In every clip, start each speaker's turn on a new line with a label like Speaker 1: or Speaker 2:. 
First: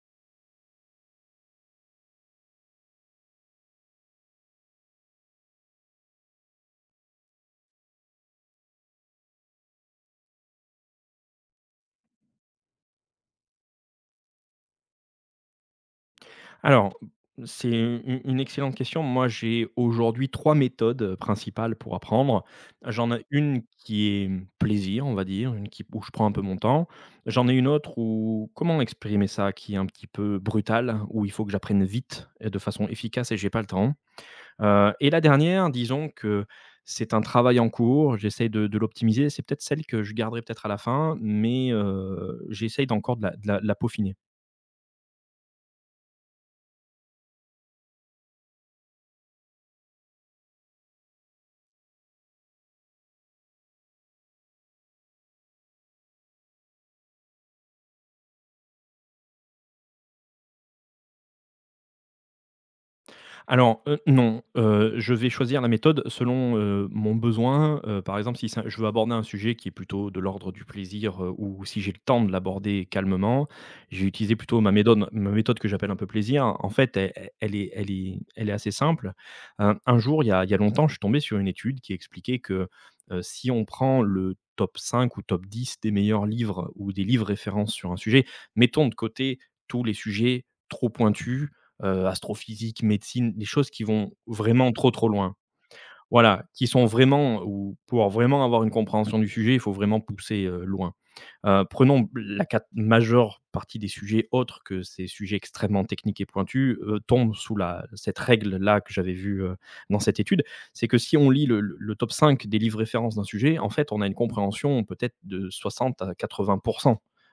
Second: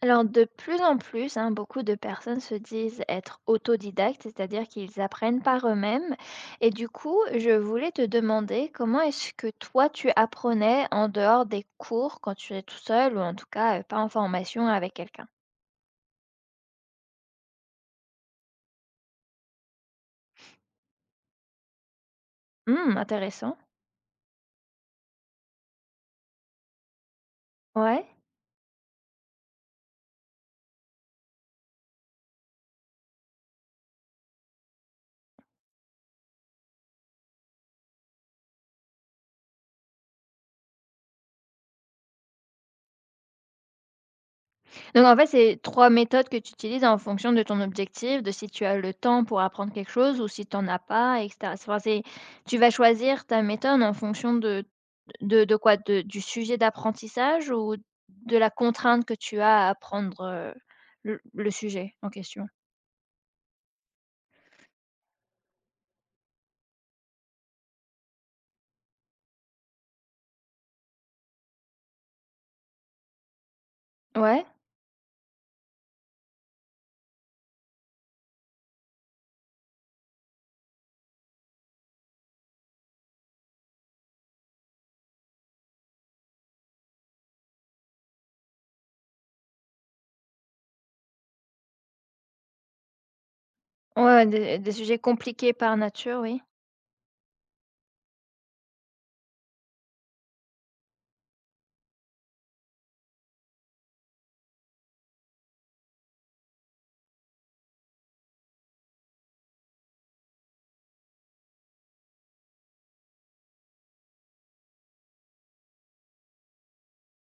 Speaker 1: Alors, de plus en plus, hein, beaucoup de personnes se disent être autodidactes, c'est-à-dire qu'ils apprennent par eux-mêmes. Et du coup, je voulais te demander comment est-ce que toi, tu apprenais en dehors des cours quand tu es tout seul ou en tout cas pas en formation avec quelqu'un?
Speaker 2: Alors, c'est une excellente question. Moi, j'ai aujourd'hui 3 méthodes, principales pour apprendre. J'en ai
Speaker 1: Intéressant.
Speaker 2: une qui est plaisir, on va dire, une qui où je prends un peu mon temps. J'en ai une autre
Speaker 1: Ouais.
Speaker 2: où comment exprimer ça? Qui est un petit peu brutale, où il faut que j'apprenne vite et de façon efficace et j'ai pas le temps. Et la dernière, disons que c'est un travail en cours, j'essaye de l'optimiser. C'est peut-être celle que je garderai peut-être à la fin, mais j'essaye d'encore de la peaufiner.
Speaker 1: Donc en fait, c'est trois méthodes que tu utilises en fonction de ton objectif, de si tu as le temps pour apprendre quelque chose ou si tu n'en as pas, etc. Enfin, tu vas choisir ta méthode en fonction de. De quoi? De du sujet d'apprentissage ou de la contrainte que tu as à apprendre, heu, le sujet en question?
Speaker 2: Alors, non, je vais choisir la méthode selon, mon besoin. Par exemple, si c'est un je veux aborder un sujet qui est plutôt de l'ordre du plaisir, ou si j'ai le temps de l'aborder calmement, j'ai utilisé
Speaker 1: Ouais,
Speaker 2: plutôt ma méthode que j'appelle un peu plaisir. En fait, elle est assez simple. Un jour, il y a longtemps, je suis tombé sur une étude qui expliquait que, si on prend le top 5 ou top 10 des meilleurs livres ou des livres références sur un sujet, mettons de côté tous les sujets trop pointus, astrophysique, médecine, des choses qui
Speaker 1: ouais,
Speaker 2: vont
Speaker 1: ouais, des
Speaker 2: vraiment
Speaker 1: des
Speaker 2: trop,
Speaker 1: sujets
Speaker 2: trop loin.
Speaker 1: compliqués par nature, oui.
Speaker 2: Voilà, qui sont vraiment ou pour vraiment avoir une compréhension du sujet, il faut vraiment pousser, loin. Prenons la cat majeure partie des sujets autres que ces sujets extrêmement techniques et pointus, tombent sous la cette règle-là que j'avais vue, dans cette étude. C'est que si on lit le top 5 des livres références d'un sujet, en fait, on a une compréhension peut-être de 60 à 80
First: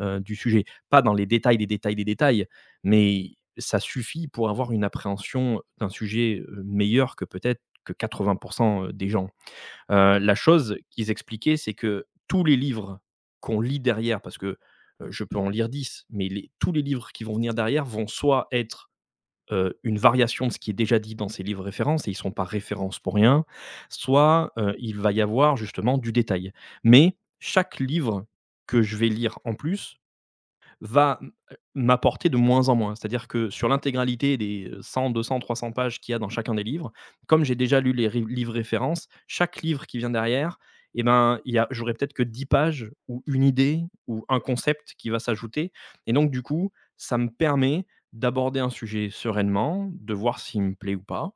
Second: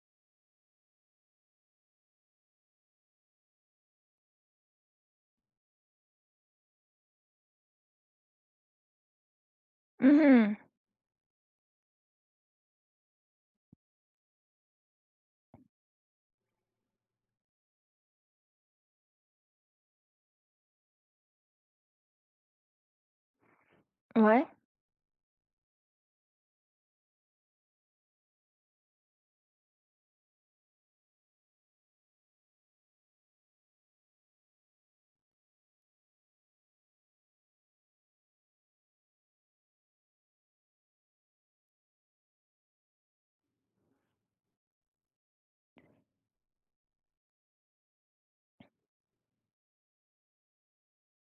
Speaker 2: du sujet. Pas dans les détails des détails des détails, mais ça suffit pour avoir une appréhension d'un sujet, meilleure que peut-être que 80 des gens. La
Speaker 1: Mmh.
Speaker 2: chose qu'ils expliquaient, c'est que tous les livres qu'on lit derrière, parce que, je peux en lire 10, mais les tous les livres qui vont venir derrière vont soit être, une variation de ce qui est déjà dit dans ces livres références et ils sont pas références pour rien,
Speaker 1: Ouais.
Speaker 2: soit, il va y avoir justement du détail. Mais chaque livre que je vais lire en plus va m'apporter de moins en moins. C'est-à-dire que sur l'intégralité des 100, 200, 300 pages qu'il y a dans chacun des livres, comme j'ai déjà lu les ri livres références, chaque livre qui vient derrière et ben, il y a j'aurais peut-être que 10 pages ou une idée ou un concept qui va s'ajouter et donc du coup, ça me permet d'aborder un sujet sereinement, de voir s'il me plaît ou pas,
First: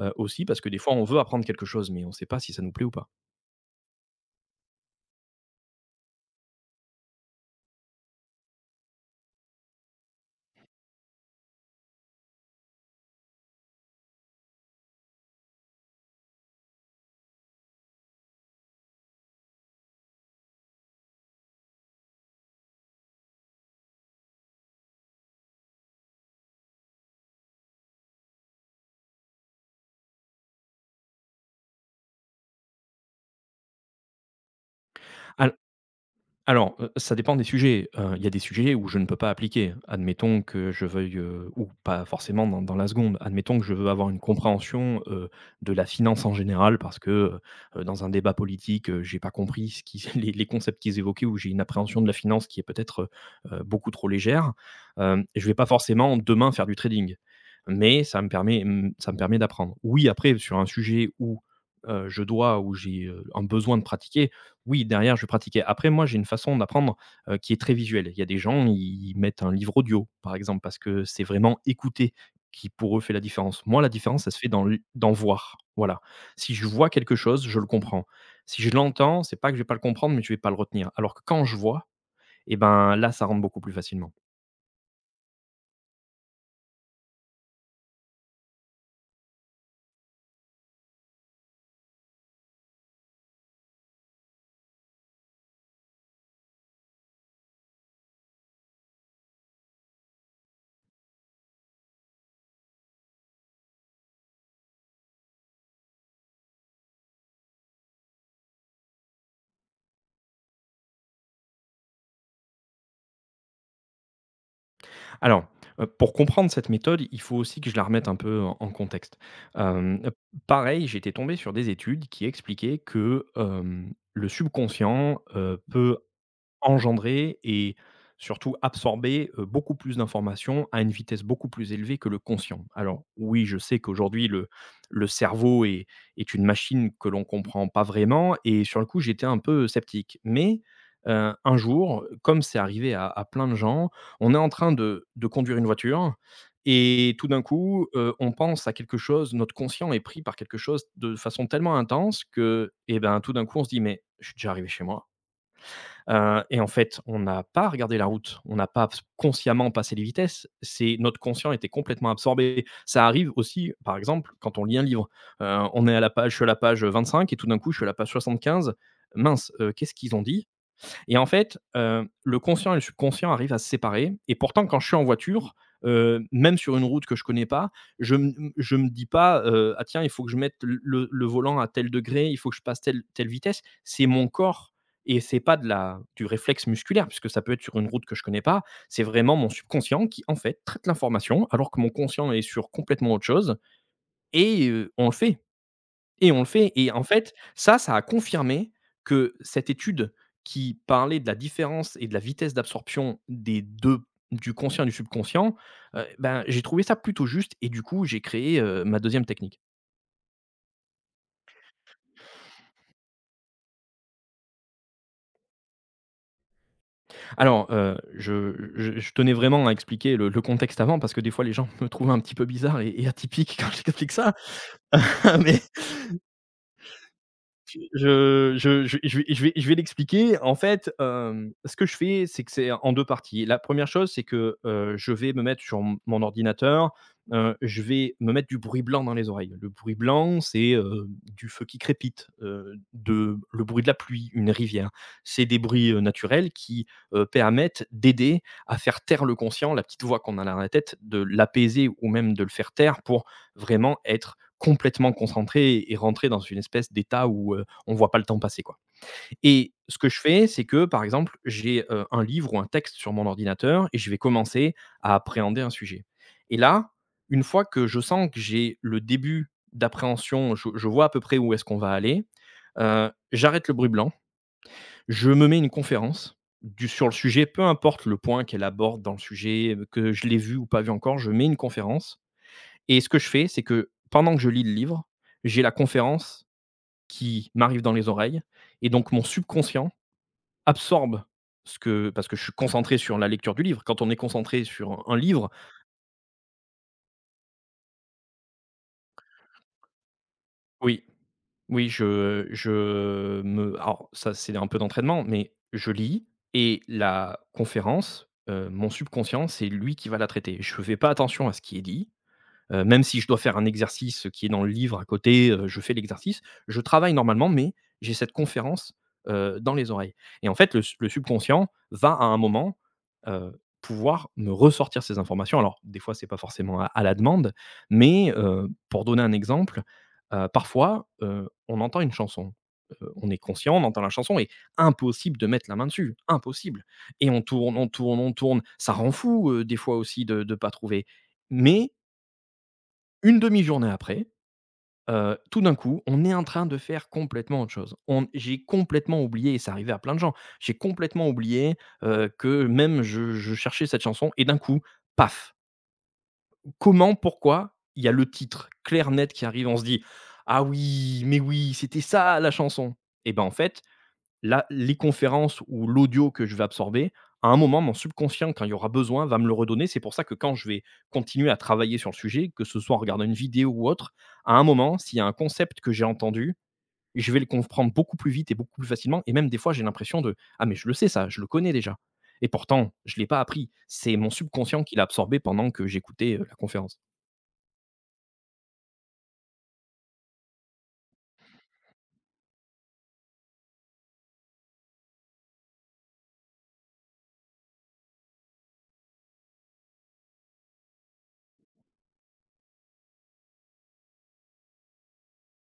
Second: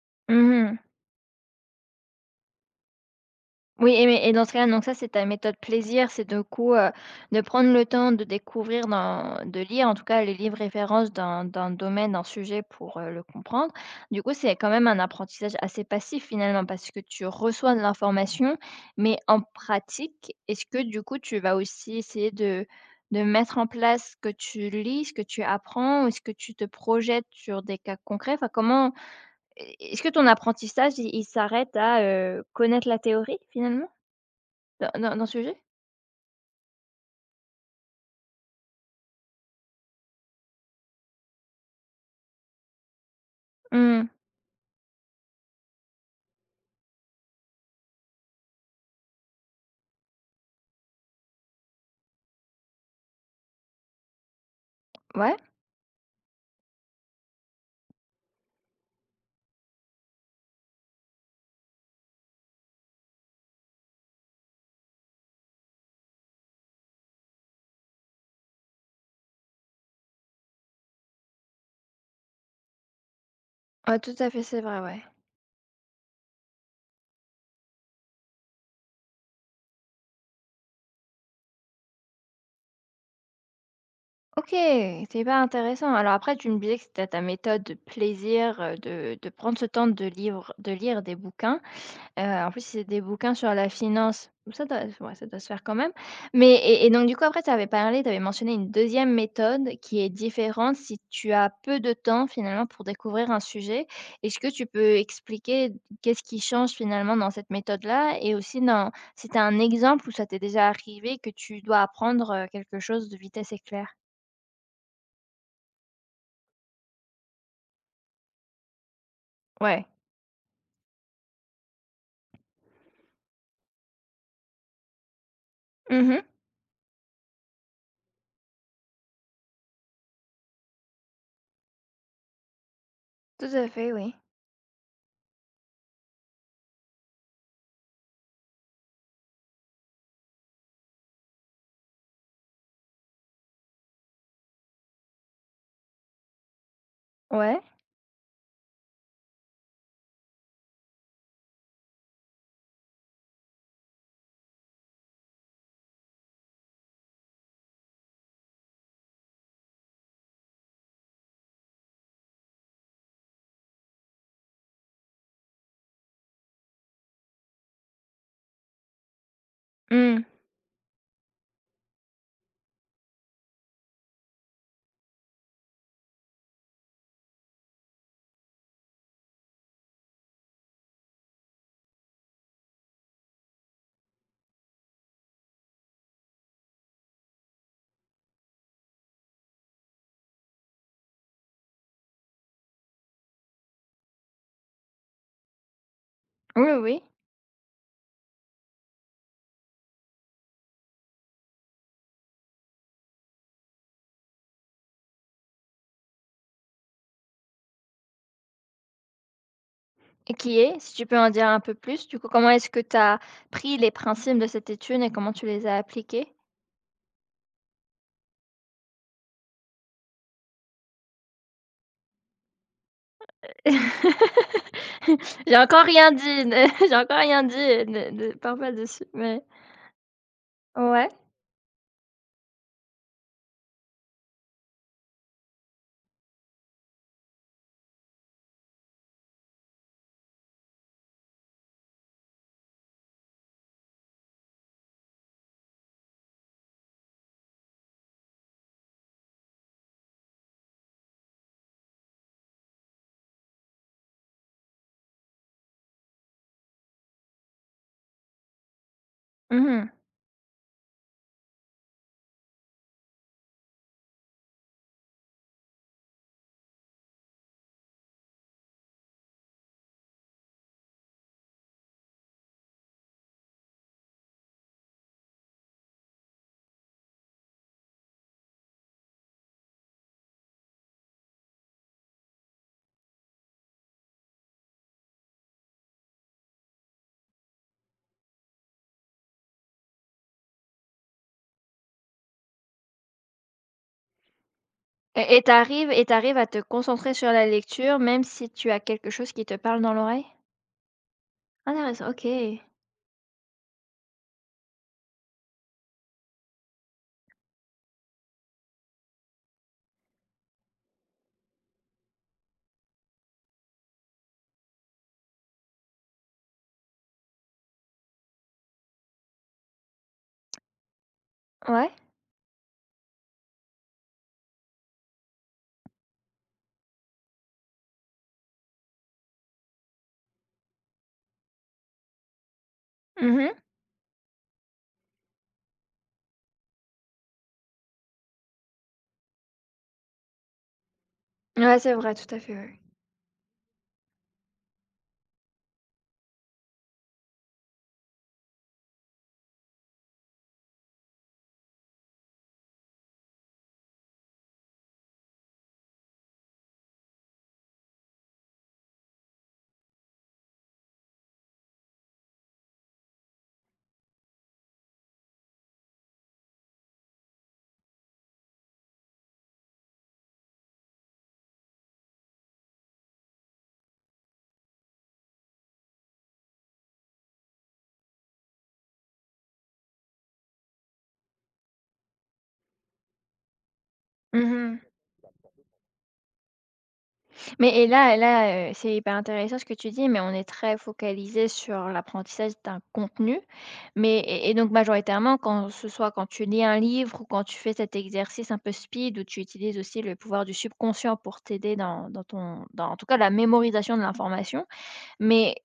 Speaker 2: aussi parce que des
Speaker 1: Mmh.
Speaker 2: fois on veut apprendre quelque chose mais on ne sait pas si ça nous plaît ou pas.
Speaker 1: Oui et mais et dans ce cas-là, donc ça, c'est ta méthode plaisir, c'est du coup, de prendre le temps de découvrir dans de lire en tout cas les livres références d'un domaine, d'un sujet pour, le comprendre. Du coup, c'est quand même un apprentissage assez passif finalement parce que tu reçois de l'information, mais en pratique, est-ce que du coup, tu vas aussi essayer de mettre en place ce que tu lis, ce que tu apprends? Ou est-ce que tu te projettes sur des cas concrets? Enfin, comment est ce que ton apprentissage, il s'arrête à, connaître la théorie finalement? D'un sujet?
Speaker 2: Alors, ça dépend des sujets. Il y a des sujets où je ne peux pas appliquer. Admettons que je veuille, ou pas forcément dans la seconde, admettons que je veux
Speaker 1: Mmh.
Speaker 2: avoir une compréhension, de la finance en général parce que, dans un débat politique, j'ai pas compris ce qui les concepts qu'ils évoquaient ou j'ai une appréhension de la finance qui est peut-être, beaucoup trop légère.
Speaker 1: Ouais,
Speaker 2: Je vais pas forcément demain faire du trading, mais ça me permet d'apprendre. Oui, après sur un sujet où, où j'ai, un besoin de pratiquer, oui, derrière, je pratiquais. Après, moi, j'ai une façon d'apprendre, qui est très visuelle. Il y a des gens, ils mettent un livre audio, par exemple, parce que c'est vraiment écouter qui, pour eux, fait la différence. Moi, la
Speaker 1: ouais, tout
Speaker 2: différence,
Speaker 1: à
Speaker 2: ça se
Speaker 1: fait,
Speaker 2: fait
Speaker 1: c'est vrai, ouais.
Speaker 2: dans voir, voilà. Si je vois quelque chose, je le comprends. Si je l'entends, c'est pas que je vais pas le comprendre, mais je vais pas le retenir. Alors que quand je vois, eh ben, là, ça rentre beaucoup plus facilement.
Speaker 1: OK, c'est hyper intéressant. Alors après, tu me disais que c'était ta méthode de plaisir, de prendre ce temps de lire des bouquins. En plus, c'est des bouquins sur la finance. Ça doit, ouais, ça doit se faire quand même. Mais et donc du coup, après, tu avais mentionné une deuxième méthode qui est différente si tu as peu de temps, finalement, pour découvrir un sujet. Est-ce que tu peux expliquer qu'est-ce qui change, finalement, dans cette méthode-là? Et aussi dans si tu as un exemple où ça t'est déjà arrivé que tu dois apprendre, quelque chose de vitesse éclair?
Speaker 2: Alors, pour comprendre cette méthode, il faut aussi que je la remette un peu en contexte.
Speaker 1: Ouais.
Speaker 2: Hem, Pareil, j'étais tombé sur des études qui expliquaient que, le subconscient, peut
Speaker 1: Mmh mh.
Speaker 2: engendrer et surtout absorber, beaucoup plus d'informations à une vitesse beaucoup plus élevée que le conscient. Alors
Speaker 1: Tout
Speaker 2: oui, je
Speaker 1: à
Speaker 2: sais
Speaker 1: fait, oui.
Speaker 2: qu'aujourd'hui le cerveau est une machine que l'on comprend pas vraiment et sur le coup, j'étais un peu sceptique. Mais, un jour, comme c'est arrivé à plein de gens, on est en train de conduire une voiture et tout d'un
Speaker 1: Ouais.
Speaker 2: coup, on pense à quelque chose, notre conscient est pris par quelque chose de façon tellement intense que, eh ben, tout d'un coup, on se dit: «Mais je suis déjà arrivé chez moi». Et en fait, on n'a pas regardé la route, on n'a pas consciemment passé les vitesses, c'est notre conscient était complètement absorbé. Ça arrive aussi, par exemple, quand on lit un livre. Heu, on est à la page Je suis à la page 25 et tout d'un coup, je suis à la page 75. Mince, qu'est-ce qu'ils ont
Speaker 1: Mmh.
Speaker 2: dit? Et en fait, le conscient et le subconscient arrivent à se séparer et pourtant quand je suis en voiture, même sur une route que je connais pas, je me dis pas: «Ah tiens, il faut que je mette le volant à tel degré, il faut que je passe telle vitesse». C'est mon corps et c'est pas de la du réflexe musculaire puisque ça peut être sur une route que je connais pas. C'est vraiment mon subconscient qui, en fait, traite l'information alors que mon conscient est sur complètement autre chose et on le fait. Et on le
Speaker 1: Oui,
Speaker 2: fait
Speaker 1: oui,
Speaker 2: et en
Speaker 1: oui.
Speaker 2: fait, ça a confirmé que cette étude qui parlait de la différence et de la vitesse d'absorption des 2, du conscient et du subconscient, ben, j'ai trouvé ça plutôt juste et du coup, j'ai créé, ma deuxième technique.
Speaker 1: Et qui est? Si tu peux en dire un peu plus, du coup, comment est-ce que tu as pris les principes de cette étude et comment tu les as appliqués?
Speaker 2: Alors, je tenais vraiment à expliquer le contexte avant parce que des fois les gens me trouvent un petit peu bizarre et atypique quand j'explique ça,
Speaker 1: J'ai
Speaker 2: mais
Speaker 1: encore rien dit, ne j'ai encore rien dit, ne parle pas dessus,
Speaker 2: je vais, je
Speaker 1: mais.
Speaker 2: vais, je vais l'expliquer. En fait,
Speaker 1: Ouais.
Speaker 2: ce que je fais, c'est que c'est en deux parties. La première chose, c'est que je vais me mettre sur mon ordinateur, je vais me mettre du bruit blanc dans les oreilles. Le bruit blanc, c'est du feu qui crépite, le bruit de la pluie, une rivière. C'est des bruits naturels qui permettent d'aider à faire taire le conscient, la petite voix qu'on a dans la tête, de l'apaiser ou même de le faire taire pour vraiment être complètement concentré et rentrer dans une espèce d'état où on voit pas le temps passer quoi. Et
Speaker 1: Mmh.
Speaker 2: ce que je fais, c'est que par exemple, j'ai un livre ou un texte sur mon ordinateur et je vais commencer à appréhender un sujet. Et là, une fois que je sens que j'ai le début d'appréhension, je vois à peu près où est-ce qu'on va aller, j'arrête le bruit blanc, je me mets une conférence sur le sujet, peu importe le point qu'elle aborde dans le sujet, que je l'ai vu ou pas vu encore, je mets une conférence. Et ce que je fais, c'est que pendant que je lis le livre, j'ai la conférence qui m'arrive dans les oreilles. Et donc mon subconscient absorbe ce que parce que je suis concentré sur la lecture du livre. Quand on est concentré sur un
Speaker 1: et et
Speaker 2: livre,
Speaker 1: tu et t'arrives à te concentrer sur la lecture même si tu as quelque chose qui te parle dans l'oreille?
Speaker 2: oui, oui,
Speaker 1: Intéressant, OK.
Speaker 2: je me alors ça, c'est un peu d'entraînement, mais je lis et la conférence, mon subconscient, c'est lui qui va la traiter. Je fais pas attention à ce qui est dit. Même si je dois faire un exercice qui est dans le livre à côté, je fais l'exercice. Je travaille normalement, mais j'ai cette conférence, dans les oreilles et en fait, le subconscient
Speaker 1: Ouais.
Speaker 2: va à un moment, pouvoir me ressortir ces informations. Alors, des fois, c'est pas forcément à la demande, mais, pour donner un exemple, parfois, on entend une chanson. On est
Speaker 1: Mmh.
Speaker 2: conscient, on entend la chanson et impossible de mettre la main dessus, impossible et on tourne, on tourne, on tourne. Ça rend fou, des fois aussi de pas trouver,
Speaker 1: Ouais,
Speaker 2: mais
Speaker 1: c'est vrai, tout à fait, ouais.
Speaker 2: une demi-journée après, tout d'un coup, on est en train de faire complètement autre chose. On J'ai complètement oublié et ça arrivait à plein de gens. J'ai complètement oublié, que même je cherchais cette chanson et d'un coup, paf! Comment? Pourquoi? Il y a le titre clair, net qui arrive. On se dit: «Ah oui, mais oui, c'était ça la chanson» et ben, en fait, là, les conférences ou l'audio que je vais absorber, à un moment, mon subconscient, quand il y aura besoin, va me le redonner. C'est pour ça que quand je vais continuer à travailler sur le sujet, que ce soit en regardant une vidéo ou autre, à un moment, s'il y a un concept que j'ai entendu, je vais le comprendre beaucoup plus vite et beaucoup plus facilement. Et même des fois, j'ai l'impression de: ah, mais je le sais, ça, je le connais déjà. Et pourtant, je ne l'ai pas appris. C'est mon
Speaker 1: Mmh.
Speaker 2: subconscient qui l'a absorbé pendant que j'écoutais la conférence.
Speaker 1: Mais et là, c'est hyper intéressant ce que tu dis, mais on est très focalisé sur l'apprentissage d'un contenu. Mais et donc majoritairement, quand ce soit quand tu lis un livre ou quand tu fais cet exercice un peu speed où tu utilises aussi le pouvoir du subconscient pour t'aider dans en tout cas la mémorisation de l'information. Mais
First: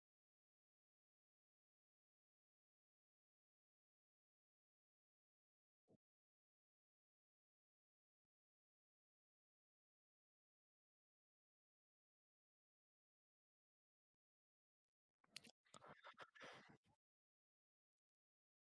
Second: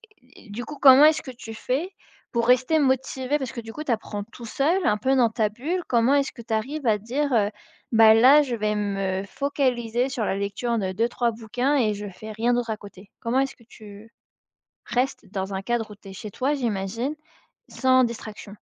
Speaker 1: du coup, comment est-ce que tu fais pour rester motivé? Parce que du coup, tu apprends tout seul, un peu dans ta bulle. Comment est-ce que tu arrives à dire: «Bah, là, je vais me focaliser sur la lecture de deux trois bouquins et je fais rien d'autre à côté»? Comment est-ce que tu restes dans un cadre où tu es chez toi, j'imagine, sans distraction?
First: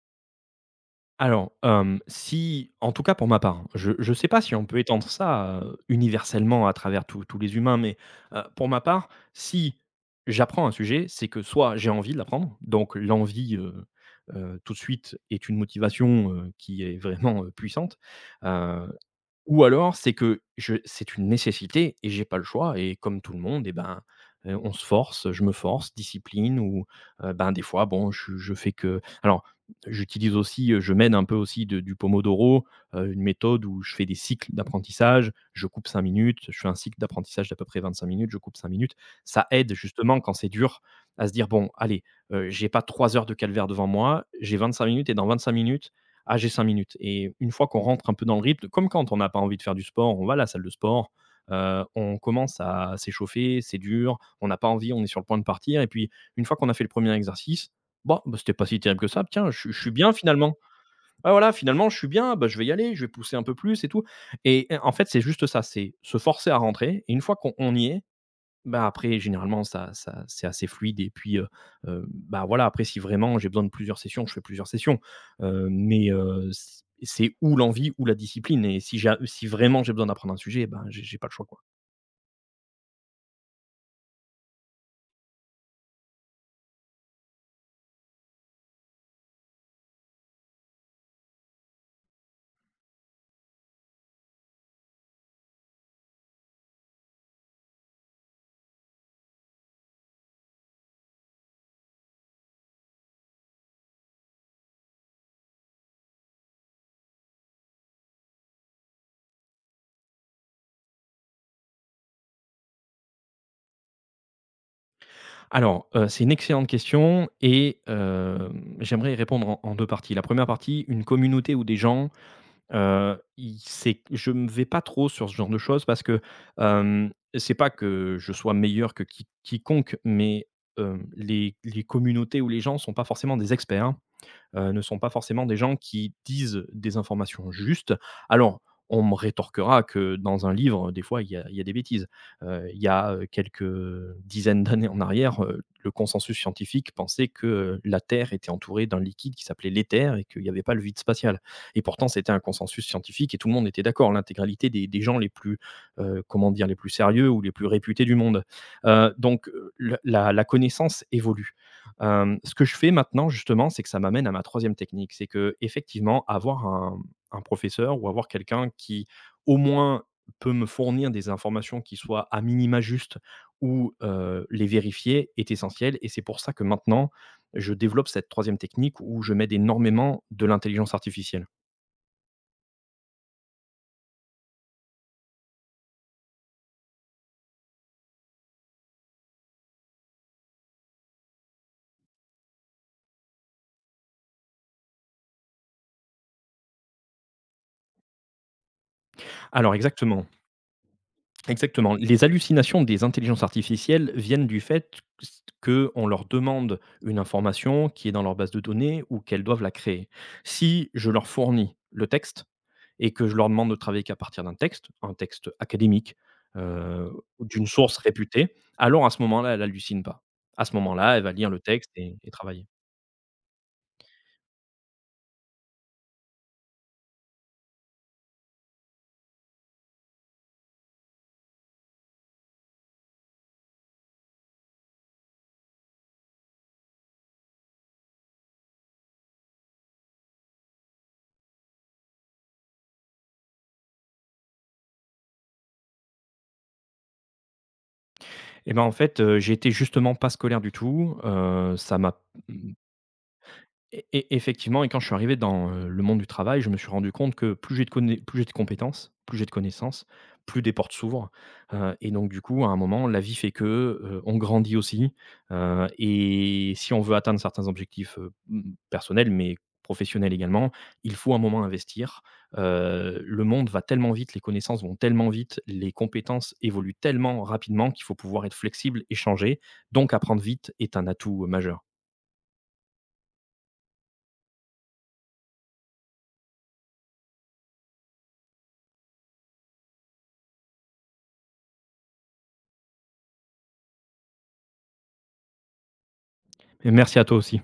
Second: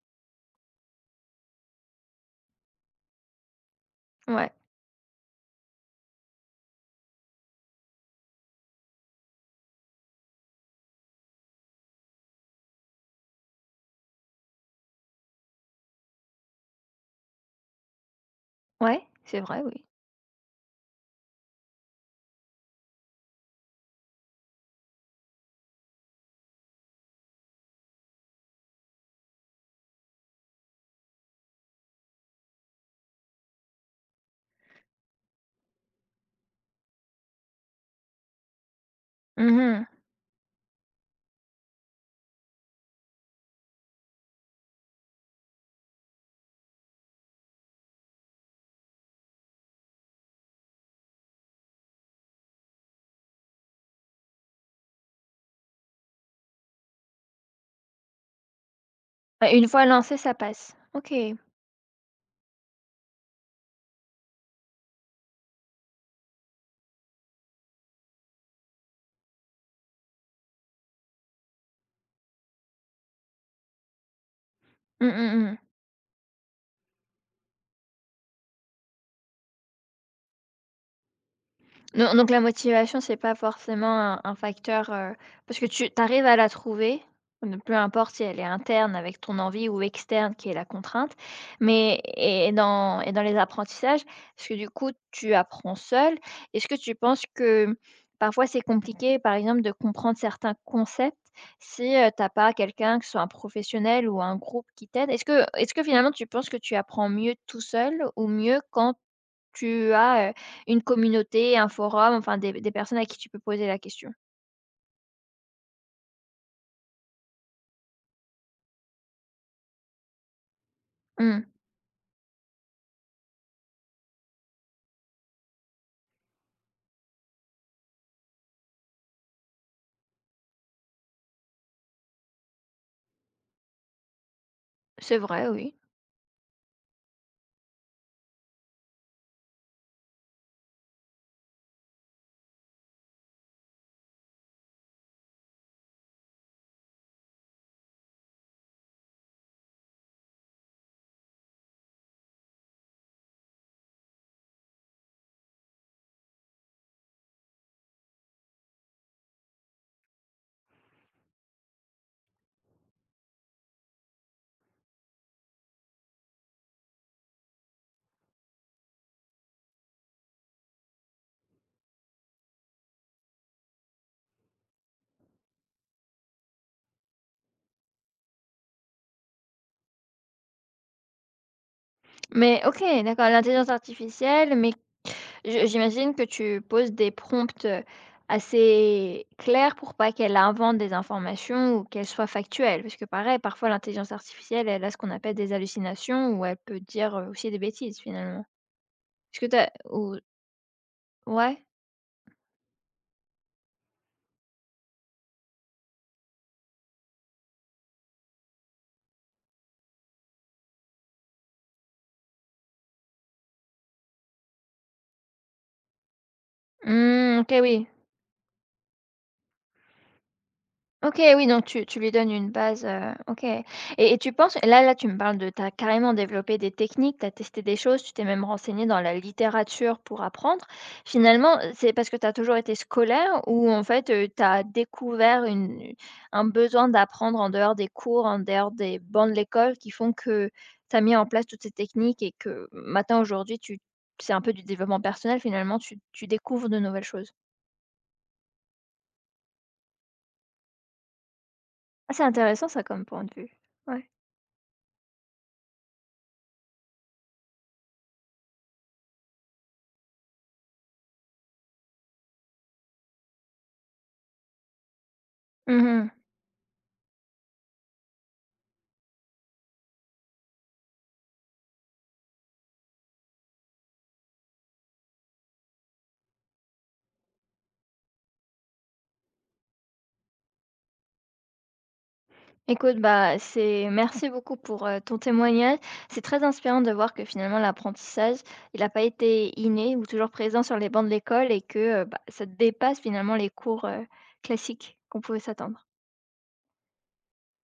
Speaker 2: Alors, si en tout cas pour ma part, hein, je sais pas
Speaker 1: Ouais,
Speaker 2: si on peut étendre ça, universellement à travers tous les humains, mais, pour ma part, si j'apprends un sujet, c'est que soit j'ai envie de l'apprendre, donc l'envie, tout de suite est une motivation, qui est vraiment, puissante,
Speaker 1: ouais, c'est vrai,
Speaker 2: ou
Speaker 1: oui.
Speaker 2: alors, c'est que je c'est une nécessité et j'ai pas le choix et comme tout le monde et ben, on se force, je me force, discipline ou, ben, des fois bon je fais que. Alors j'utilise aussi, je m'aide un peu aussi de du Pomodoro, une méthode où je fais des cycles d'apprentissage. Je coupe 5 minutes, je fais un cycle d'apprentissage d'à peu près 25 minutes, je coupe 5 minutes. Ça
Speaker 1: Mmh
Speaker 2: aide
Speaker 1: mh.
Speaker 2: justement quand c'est dur, à se dire: «Bon allez, j'ai pas 3 heures de calvaire devant moi, j'ai 25 minutes et dans 25 minutes ah, j'ai 5 minutes.» Et une fois qu'on rentre un peu dans le rythme, comme quand on n'a pas envie de faire du sport, on va à la salle de sport, on commence à s'échauffer, c'est dur, on n'a pas envie, on est sur le point de partir, et puis une fois qu'on a fait le premier exercice, bon, bah, c'était pas si terrible que ça,
Speaker 1: Bah,
Speaker 2: tiens, je
Speaker 1: une
Speaker 2: suis je
Speaker 1: fois
Speaker 2: suis bien
Speaker 1: lancé, ça
Speaker 2: finalement.
Speaker 1: passe. OK.
Speaker 2: Ah voilà, finalement, je suis bien, bah, je vais y aller, je vais pousser un peu plus et tout, et en fait, c'est juste ça, c'est se forcer à rentrer, et une fois qu'on on y est, bah, après généralement ça c'est assez fluide et puis, bah, voilà. Après si vraiment j'ai besoin de plusieurs sessions, je fais plusieurs sessions,
Speaker 1: Mmh mh, mmh.
Speaker 2: mais c'est ou l'envie ou la discipline, et si vraiment j'ai besoin d'apprendre un sujet, ben, j'ai pas le choix, quoi.
Speaker 1: Non, donc la motivation, c'est pas forcément un facteur, parce que tu arrives à la trouver, ne peu importe si elle est interne avec ton envie ou externe qui est la contrainte, mais et dans les apprentissages, parce que du coup, tu apprends seul. Est-ce que tu penses que parfois c'est compliqué, par exemple, de comprendre certains concepts si, tu pas quelqu'un, que ce soit un professionnel ou un groupe qui t'aide? Est-ce que finalement tu penses que tu apprends mieux tout seul ou mieux quand tu as, une communauté, un forum, enfin des personnes à qui tu peux poser la question.
Speaker 2: Alors, c'est une excellente question et hem, j'aimerais y répondre en deux parties. La première partie, une
Speaker 1: Mmh,
Speaker 2: communauté ou des gens. Il c'est je me vais pas trop sur ce genre de choses parce que, hem, c'est pas que je sois meilleur que quiconque, mais, les communautés ou les gens sont pas forcément des experts, hein, ne sont pas
Speaker 1: c'est
Speaker 2: forcément
Speaker 1: vrai,
Speaker 2: des
Speaker 1: oui.
Speaker 2: gens qui disent des informations justes. Alors, on me rétorquera que dans un livre, des fois, il y a des bêtises. Il y a, quelques dizaines d'années en arrière, le consensus scientifique pensait que, la Terre était entourée d'un liquide qui s'appelait l'éther et qu'il n'y avait pas le vide spatial, et pourtant c'était un consensus scientifique et tout le monde était d'accord. L'intégralité des gens les plus, comment dire? Les plus sérieux ou les plus réputés du monde. Donc, la connaissance évolue. Hem, ce que je fais maintenant justement, c'est que ça m'amène à ma troisième technique. C'est que effectivement, avoir un professeur ou avoir quelqu'un qui, au moins, peut me fournir des informations qui soient à minima justes ou, les vérifier est essentiel, et c'est pour ça que maintenant, je développe cette troisième technique où je mets énormément de l'intelligence artificielle.
Speaker 1: Mais OK, d'accord, l'intelligence artificielle, mais je j'imagine que tu poses des prompts, assez clairs pour pas qu'elle invente des informations ou qu'elle soit factuelle. Parce que pareil, parfois l'intelligence artificielle, elle a ce qu'on appelle des hallucinations ou elle peut dire, aussi des bêtises finalement. Est-ce que t'as
Speaker 2: Alors
Speaker 1: ou
Speaker 2: exactement.
Speaker 1: ouais?
Speaker 2: Exactement. Les hallucinations des intelligences artificielles viennent du fait qu'on leur demande une information qui est dans leur base de données, ou qu'elles doivent la créer. Si je leur fournis le texte et que je leur demande de travailler qu'à partir d'un texte, un texte académique, heu,
Speaker 1: Mmh, OK,
Speaker 2: d'une
Speaker 1: oui.
Speaker 2: source réputée, alors à ce moment-là, elle hallucine pas. À ce moment-là,
Speaker 1: OK,
Speaker 2: elle va
Speaker 1: oui,
Speaker 2: lire le
Speaker 1: donc tu
Speaker 2: texte
Speaker 1: tu lui
Speaker 2: et
Speaker 1: donnes une
Speaker 2: travailler.
Speaker 1: base, OK et tu penses là, tu me parles de tu as carrément développé des techniques, tu as testé des choses, tu t'es même renseigné dans la littérature pour apprendre. Finalement, c'est parce que tu as toujours été scolaire ou en fait, tu as découvert une un besoin d'apprendre en dehors des cours, en dehors des bancs de l'école qui font que tu as mis en place toutes ces techniques et que maintenant, aujourd'hui, tu c'est un peu du développement personnel finalement, tu découvres de nouvelles choses.
Speaker 2: Et ben, en fait, j'ai été justement pas scolaire du tout, ça
Speaker 1: Ah,
Speaker 2: m'a...
Speaker 1: c'est intéressant ça comme point de vue.
Speaker 2: Et
Speaker 1: Ouais.
Speaker 2: effectivement, et quand je suis arrivé dans, le monde du travail, je me suis rendu compte que plus j'ai de compétences, plus j'ai de connaissances, plus des portes s'ouvrent, et donc du coup, à un moment, la vie fait que, on grandit aussi,
Speaker 1: Mmh.
Speaker 2: et si on veut atteindre certains objectifs, personnels, mais professionnels également, il faut un moment investir. Le monde va tellement vite, les connaissances vont tellement vite, les compétences évoluent tellement rapidement qu'il faut pouvoir être flexible et changer, donc apprendre vite est un atout, majeur.
Speaker 1: Écoute, bah, c'est merci beaucoup pour ton témoignage. C'est très inspirant de voir que finalement l'apprentissage, il n'a pas été inné ou toujours présent sur les bancs de l'école et que bah, ça dépasse finalement les cours classiques qu'on pouvait s'attendre.
Speaker 2: Et merci à toi aussi.